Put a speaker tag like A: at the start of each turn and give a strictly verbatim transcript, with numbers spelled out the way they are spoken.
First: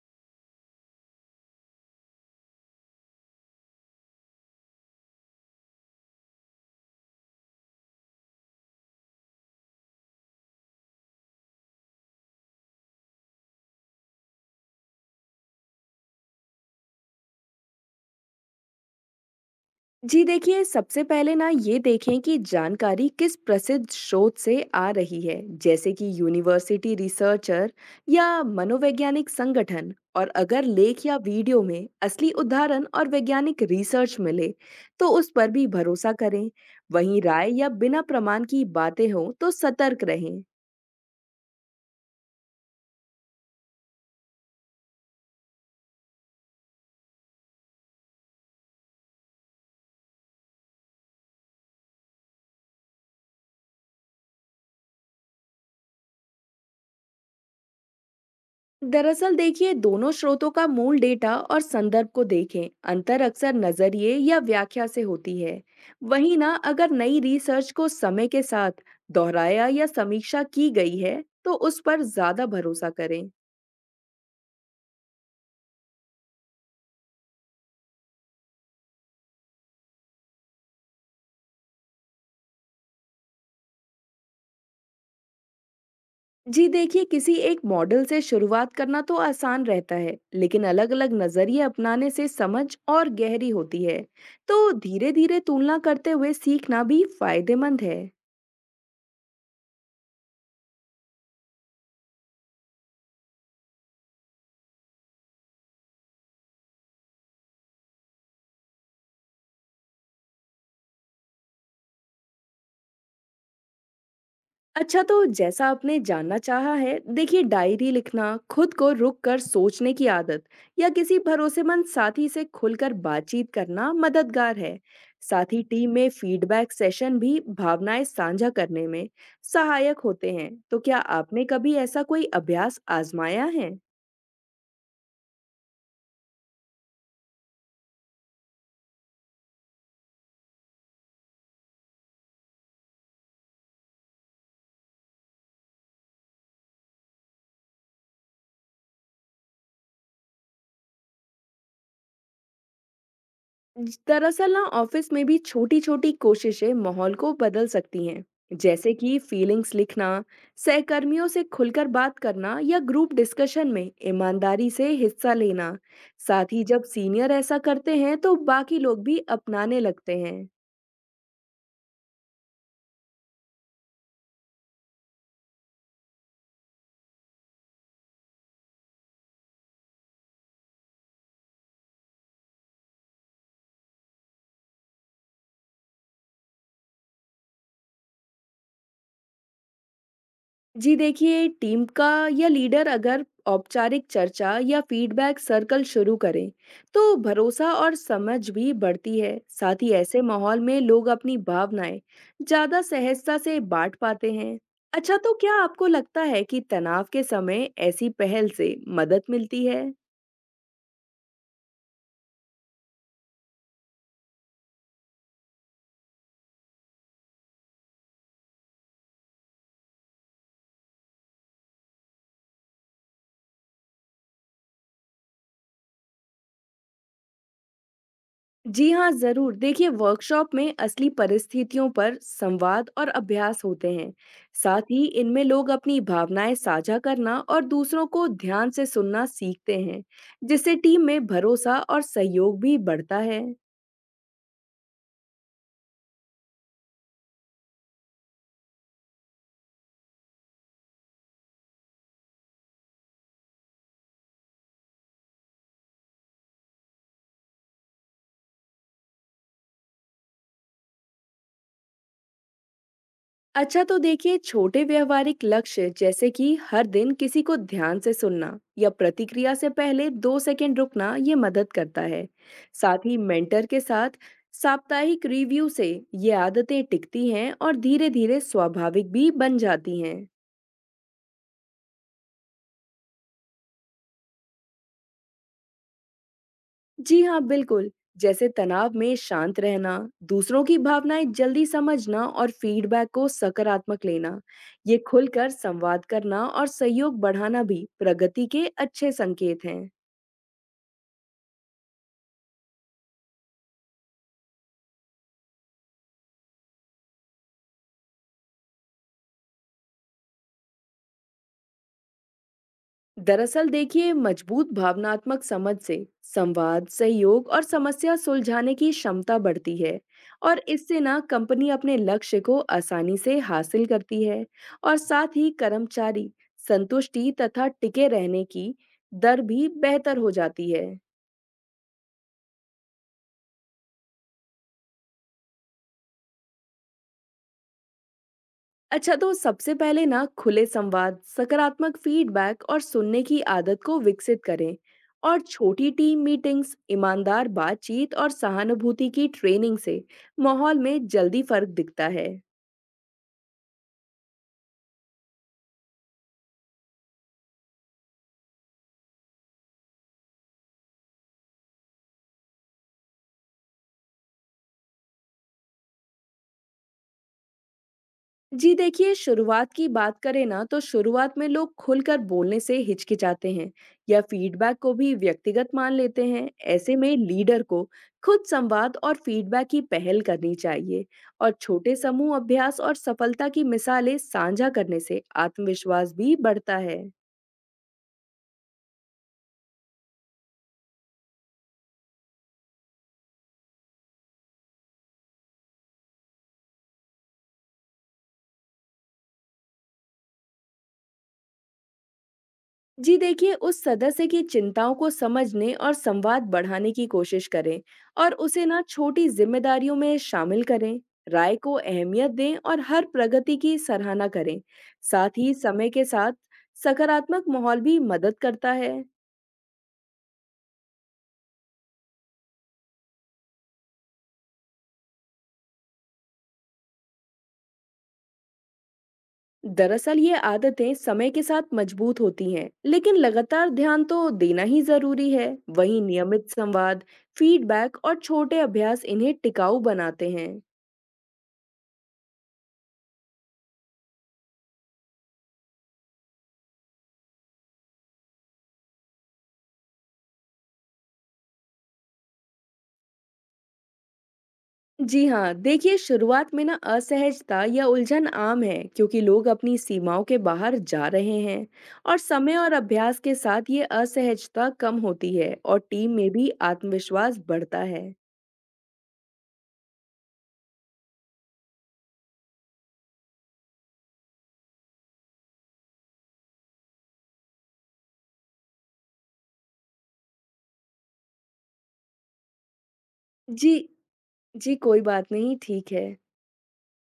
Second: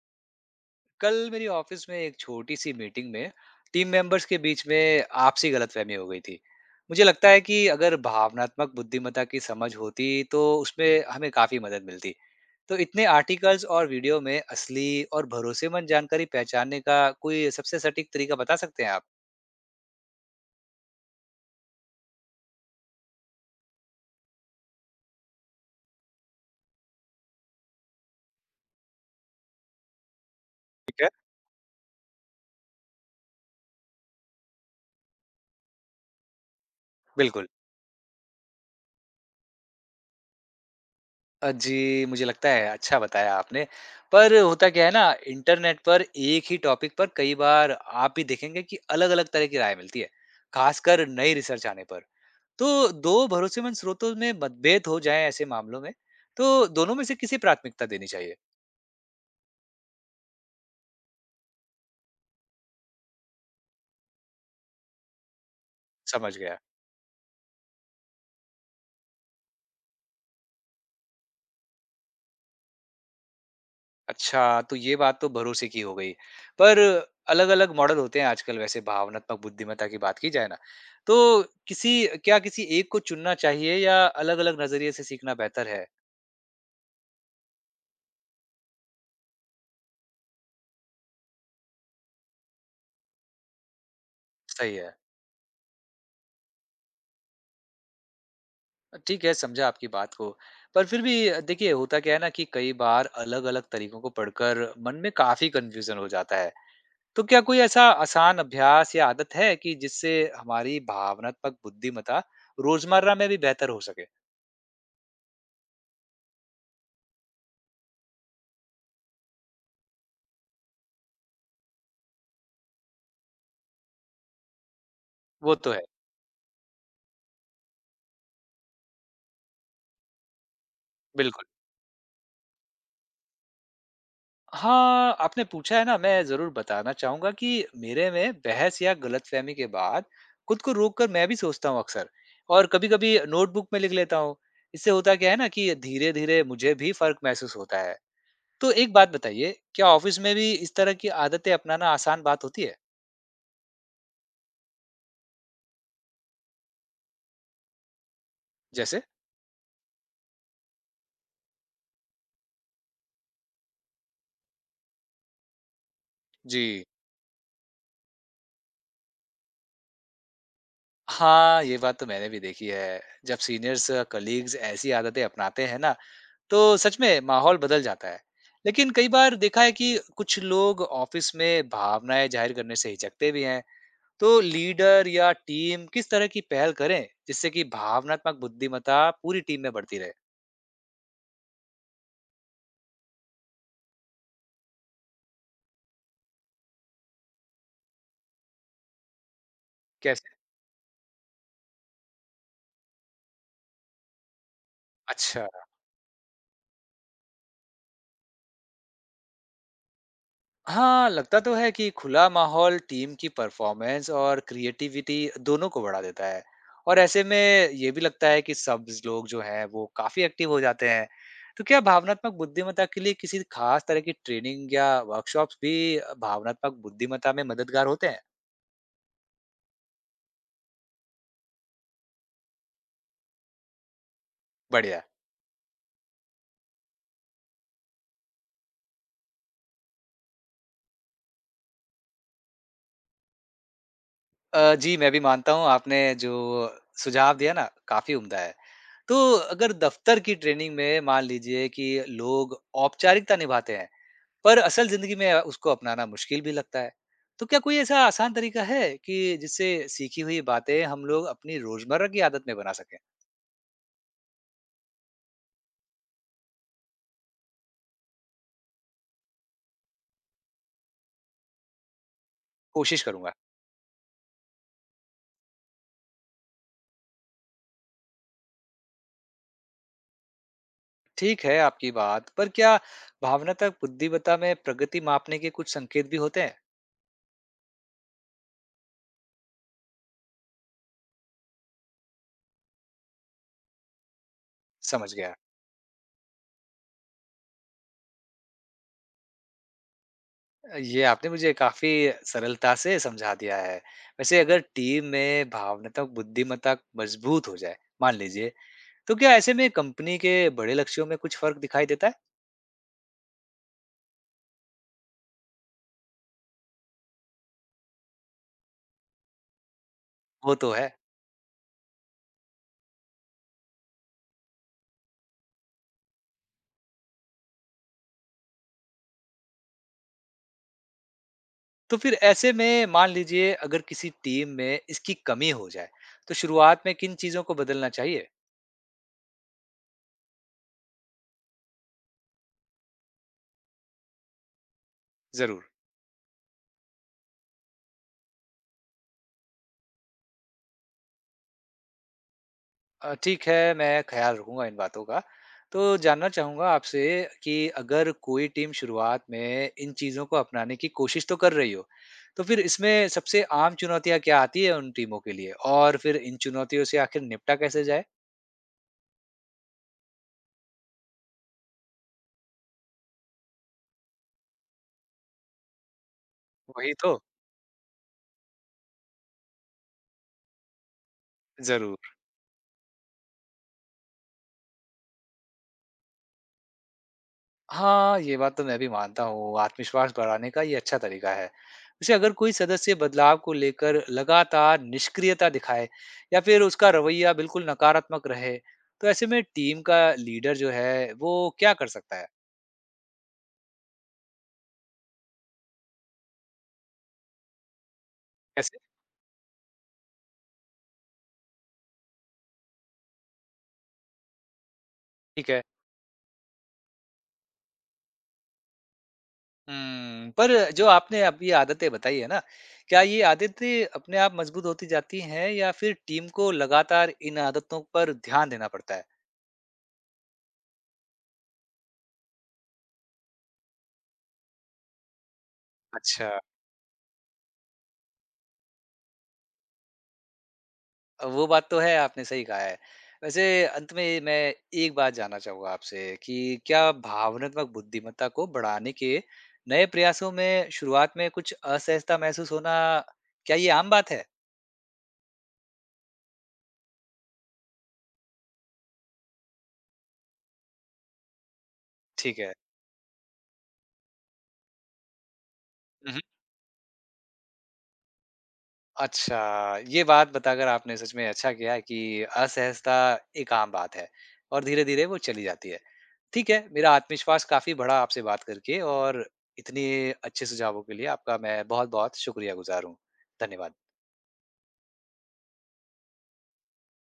A: कल मेरी ऑफिस में एक छोटी सी मीटिंग में टीम मेंबर्स के बीच में आपसी गलतफहमी हो गई थी। मुझे लगता है कि अगर भावनात्मक बुद्धिमत्ता की समझ होती तो उसमें हमें काफी मदद मिलती। तो इतने आर्टिकल्स और वीडियो में असली और भरोसेमंद जानकारी पहचानने का कोई सबसे सटीक तरीका बता सकते हैं आप?
B: जी देखिए, सबसे पहले ना ये देखें कि जानकारी किस प्रसिद्ध स्रोत से आ रही है, जैसे कि यूनिवर्सिटी रिसर्चर या मनोवैज्ञानिक संगठन। और अगर
A: ठीक
B: लेख
A: है।
B: या वीडियो में असली उदाहरण और वैज्ञानिक रिसर्च मिले, तो उस पर भी भरोसा करें। वहीं
A: बिल्कुल।
B: राय या बिना प्रमाण की बातें हों तो सतर्क रहें।
A: अ, जी, मुझे लगता है अच्छा बताया आपने। पर होता क्या है ना, इंटरनेट पर एक ही टॉपिक पर कई बार आप भी देखेंगे कि अलग-अलग तरह की राय मिलती है, ख़ासकर नई रिसर्च आने पर। तो दो भरोसेमंद स्रोतों में मतभेद हो जाएँ ऐसे मामलों में, तो दोनों में से किसे प्राथमिकता देनी चाहिए?
B: दरअसल देखिए, दोनों स्रोतों का मूल डेटा और संदर्भ को देखें। अंतर अक्सर नजरिए या व्याख्या से होती है।
A: समझ
B: वहीं ना
A: गया।
B: अगर नई रिसर्च को समय के साथ दोहराया या समीक्षा की गई है तो उस पर ज्यादा भरोसा करें।
A: अच्छा, तो ये बात तो भरोसे की हो गई। पर अलग-अलग मॉडल होते हैं आजकल वैसे, भावनात्मक बुद्धिमत्ता की बात की जाए ना, तो किसी क्या किसी एक को चुनना चाहिए या अलग-अलग नज़रिए से सीखना बेहतर है?
B: जी देखिए, किसी एक मॉडल से शुरुआत करना तो आसान रहता है, लेकिन अलग अलग नजरिए अपनाने से समझ और गहरी होती है। तो
A: सही है।
B: धीरे धीरे तुलना करते हुए सीखना भी फायदेमंद है।
A: ठीक है, समझा आपकी बात को। पर फिर भी अ, देखिए होता क्या है ना कि कई बार अलग-अलग तरीकों को पढ़कर मन में काफ़ी कन्फ्यूज़न हो जाता है। तो क्या कोई ऐसा आसान अभ्यास या आदत है कि जिससे हमारी भावनात्मक बुद्धिमत्ता रोज़मर्रा में भी बेहतर हो सके?
B: अच्छा, तो जैसा आपने जानना चाहा है, देखिए डायरी लिखना, खुद को रुक कर सोचने की आदत या किसी भरोसेमंद साथी से खुलकर बातचीत करना मददगार है। साथ
A: वो
B: ही
A: तो है,
B: टीम में फीडबैक सेशन भी भावनाएं साझा करने में सहायक होते हैं। तो क्या
A: बिल्कुल।
B: आपने कभी ऐसा कोई अभ्यास आजमाया है?
A: हाँ, आपने पूछा है ना, मैं ज़रूर बताना चाहूँगा कि मेरे में बहस या गलतफ़हमी के बाद खुद को रोक कर मैं भी सोचता हूँ अक्सर, और कभी-कभी नोटबुक में लिख लेता हूँ। इससे होता क्या है ना कि धीरे-धीरे मुझे भी फ़र्क महसूस होता है। तो एक बात बताइए, क्या ऑफ़िस में भी इस तरह की आदतें अपनाना आसान बात होती है?
B: ज- दरअसल ना ऑफिस में भी छोटी छोटी कोशिशें माहौल को बदल सकती हैं, जैसे
A: जैसे?
B: कि फीलिंग्स लिखना, सहकर्मियों से खुलकर बात करना या ग्रुप डिस्कशन में ईमानदारी से हिस्सा लेना। साथ ही
A: जी।
B: जब सीनियर ऐसा करते हैं तो बाकी लोग भी अपनाने लगते हैं।
A: हाँ, ये बात तो मैंने भी देखी है। जब सीनियर्स, कलीग्स ऐसी आदतें अपनाते हैं ना, तो सच में माहौल बदल जाता है। लेकिन कई बार देखा है कि कुछ लोग ऑफिस में भावनाएं जाहिर करने से हिचकते भी हैं। तो लीडर या टीम किस तरह की पहल करें जिससे कि भावनात्मक बुद्धिमत्ता पूरी टीम में बढ़ती रहे?
B: जी देखिए, टीम का या लीडर अगर औपचारिक चर्चा या फीडबैक सर्कल शुरू करें, तो भरोसा और समझ भी बढ़ती है। साथ ही ऐसे
A: कैसे?
B: माहौल में लोग अपनी भावनाएं ज्यादा सहजता से बांट पाते हैं। अच्छा, तो
A: अच्छा।
B: क्या आपको लगता है कि तनाव के समय ऐसी पहल से मदद मिलती है?
A: हाँ, लगता तो है कि खुला माहौल टीम की परफॉर्मेंस और क्रिएटिविटी दोनों को बढ़ा देता है। और ऐसे में ये भी लगता है कि सब लोग जो हैं वो काफ़ी एक्टिव हो जाते हैं। तो क्या भावनात्मक बुद्धिमत्ता के लिए किसी खास तरह की ट्रेनिंग या वर्कशॉप्स भी भावनात्मक बुद्धिमत्ता में मददगार होते हैं?
B: जी हाँ, ज़रूर। देखिए, वर्कशॉप में असली परिस्थितियों पर संवाद और अभ्यास होते हैं। साथ
A: बढ़िया।
B: ही इनमें लोग अपनी भावनाएं साझा करना और दूसरों को ध्यान से सुनना सीखते हैं, जिससे टीम में भरोसा और सहयोग भी बढ़ता है।
A: अ, जी, मैं भी मानता हूँ आपने जो सुझाव दिया ना काफ़ी उम्दा है। तो अगर दफ्तर की ट्रेनिंग में मान लीजिए कि लोग औपचारिकता निभाते हैं पर असल जिंदगी में उसको अपनाना मुश्किल भी लगता है। तो क्या कोई ऐसा आसान तरीका है कि जिससे सीखी हुई बातें हम लोग अपनी रोजमर्रा की आदत में बना सकें?
B: अच्छा, तो देखिए, छोटे व्यवहारिक लक्ष्य, जैसे कि हर दिन किसी को ध्यान से सुनना या प्रतिक्रिया से पहले दो सेकंड रुकना, ये मदद करता है।
A: कोशिश
B: साथ ही
A: करूंगा।
B: मेंटर के साथ साप्ताहिक रिव्यू से ये आदतें टिकती हैं और धीरे धीरे स्वाभाविक भी बन जाती हैं।
A: ठीक है आपकी बात, पर क्या भावनात्मक बुद्धिमत्ता में प्रगति मापने के कुछ संकेत भी होते हैं?
B: जी हाँ, बिल्कुल। जैसे तनाव में शांत रहना, दूसरों की भावनाएं जल्दी समझना और फीडबैक को सकारात्मक लेना, ये
A: समझ गया।
B: खुलकर संवाद करना और सहयोग बढ़ाना भी प्रगति के अच्छे संकेत हैं।
A: ये आपने मुझे काफी सरलता से समझा दिया है। वैसे अगर टीम में भावनात्मक बुद्धिमत्ता मजबूत हो जाए, मान लीजिए, तो क्या ऐसे में कंपनी के बड़े लक्ष्यों में कुछ फर्क दिखाई देता है?
B: दरअसल देखिए, मजबूत भावनात्मक समझ से संवाद, सहयोग और समस्या सुलझाने की क्षमता बढ़ती है,
A: वो
B: और
A: तो है।
B: इससे ना कंपनी अपने लक्ष्य को आसानी से हासिल करती है। और साथ ही कर्मचारी संतुष्टि तथा टिके रहने की दर भी बेहतर हो जाती है।
A: तो फिर ऐसे में मान लीजिए अगर किसी टीम में इसकी कमी हो जाए तो शुरुआत में किन चीजों को बदलना चाहिए?
B: अच्छा, तो सबसे पहले ना खुले संवाद, सकारात्मक फीडबैक और सुनने की आदत को विकसित करें। और
A: जरूर।
B: छोटी टीम मीटिंग्स, ईमानदार बातचीत और सहानुभूति की ट्रेनिंग से माहौल में जल्दी फर्क दिखता है।
A: अ, ठीक है, मैं ख्याल रखूंगा इन बातों का। तो जानना चाहूंगा आपसे कि अगर कोई टीम शुरुआत में इन चीजों को अपनाने की कोशिश तो कर रही हो, तो फिर इसमें सबसे आम चुनौतियां क्या आती है उन टीमों के लिए, और फिर इन चुनौतियों से आखिर निपटा कैसे जाए?
B: जी देखिए, शुरुआत की बात करें ना, तो शुरुआत में लोग खुलकर बोलने से हिचकिचाते हैं या फीडबैक को भी व्यक्तिगत मान लेते हैं।
A: वही
B: ऐसे में
A: तो।
B: लीडर को खुद संवाद और फीडबैक की पहल करनी चाहिए, और छोटे
A: जरूर।
B: समूह अभ्यास और सफलता की मिसालें साझा करने से आत्मविश्वास भी बढ़ता है।
A: हाँ, ये बात तो मैं भी मानता हूँ, आत्मविश्वास बढ़ाने का ये अच्छा तरीका है। वैसे अगर कोई सदस्य बदलाव को लेकर लगातार निष्क्रियता दिखाए या फिर उसका रवैया बिल्कुल नकारात्मक रहे, तो ऐसे में टीम का लीडर जो है, वो क्या कर सकता है?
B: जी देखिए, उस सदस्य की चिंताओं को समझने और संवाद बढ़ाने की कोशिश करें, और उसे
A: कैसे?
B: ना छोटी जिम्मेदारियों में शामिल करें। राय को अहमियत दें और हर प्रगति की सराहना करें। साथ
A: ठीक
B: ही
A: है।
B: समय के साथ सकारात्मक माहौल भी मदद करता है।
A: हुँ, पर जो आपने अब ये आदतें बताई है ना, क्या ये आदतें अपने आप मजबूत होती जाती हैं या फिर टीम को लगातार इन आदतों पर ध्यान देना पड़ता है?
B: दरअसल ये आदतें समय के साथ मजबूत होती हैं, लेकिन लगातार ध्यान तो देना ही जरूरी है। वहीं
A: अच्छा।
B: नियमित संवाद, फीडबैक और छोटे अभ्यास इन्हें टिकाऊ बनाते हैं।
A: वो बात तो है, आपने सही कहा है। वैसे अंत में मैं एक बात जानना चाहूँगा आपसे कि क्या भावनात्मक बुद्धिमत्ता को बढ़ाने के नए प्रयासों में शुरुआत में कुछ असहजता महसूस होना, क्या ये आम बात है?
B: जी हाँ, देखिए, शुरुआत में ना असहजता या उलझन आम है, क्योंकि लोग अपनी सीमाओं के बाहर जा रहे हैं। और
A: ठीक है।
B: समय और अभ्यास के साथ ये असहजता कम होती है और टीम
A: हुँ, हुँ।
B: में भी आत्मविश्वास बढ़ता है।
A: अच्छा, ये बात बताकर आपने सच में अच्छा किया है कि असहजता एक आम बात है और धीरे-धीरे वो चली जाती है। ठीक है, मेरा आत्मविश्वास काफ़ी बढ़ा आपसे बात करके, और इतने अच्छे सुझावों के लिए आपका मैं बहुत-बहुत शुक्रियागुज़ार हूँ। धन्यवाद।
B: जी, जी कोई बात नहीं, ठीक है।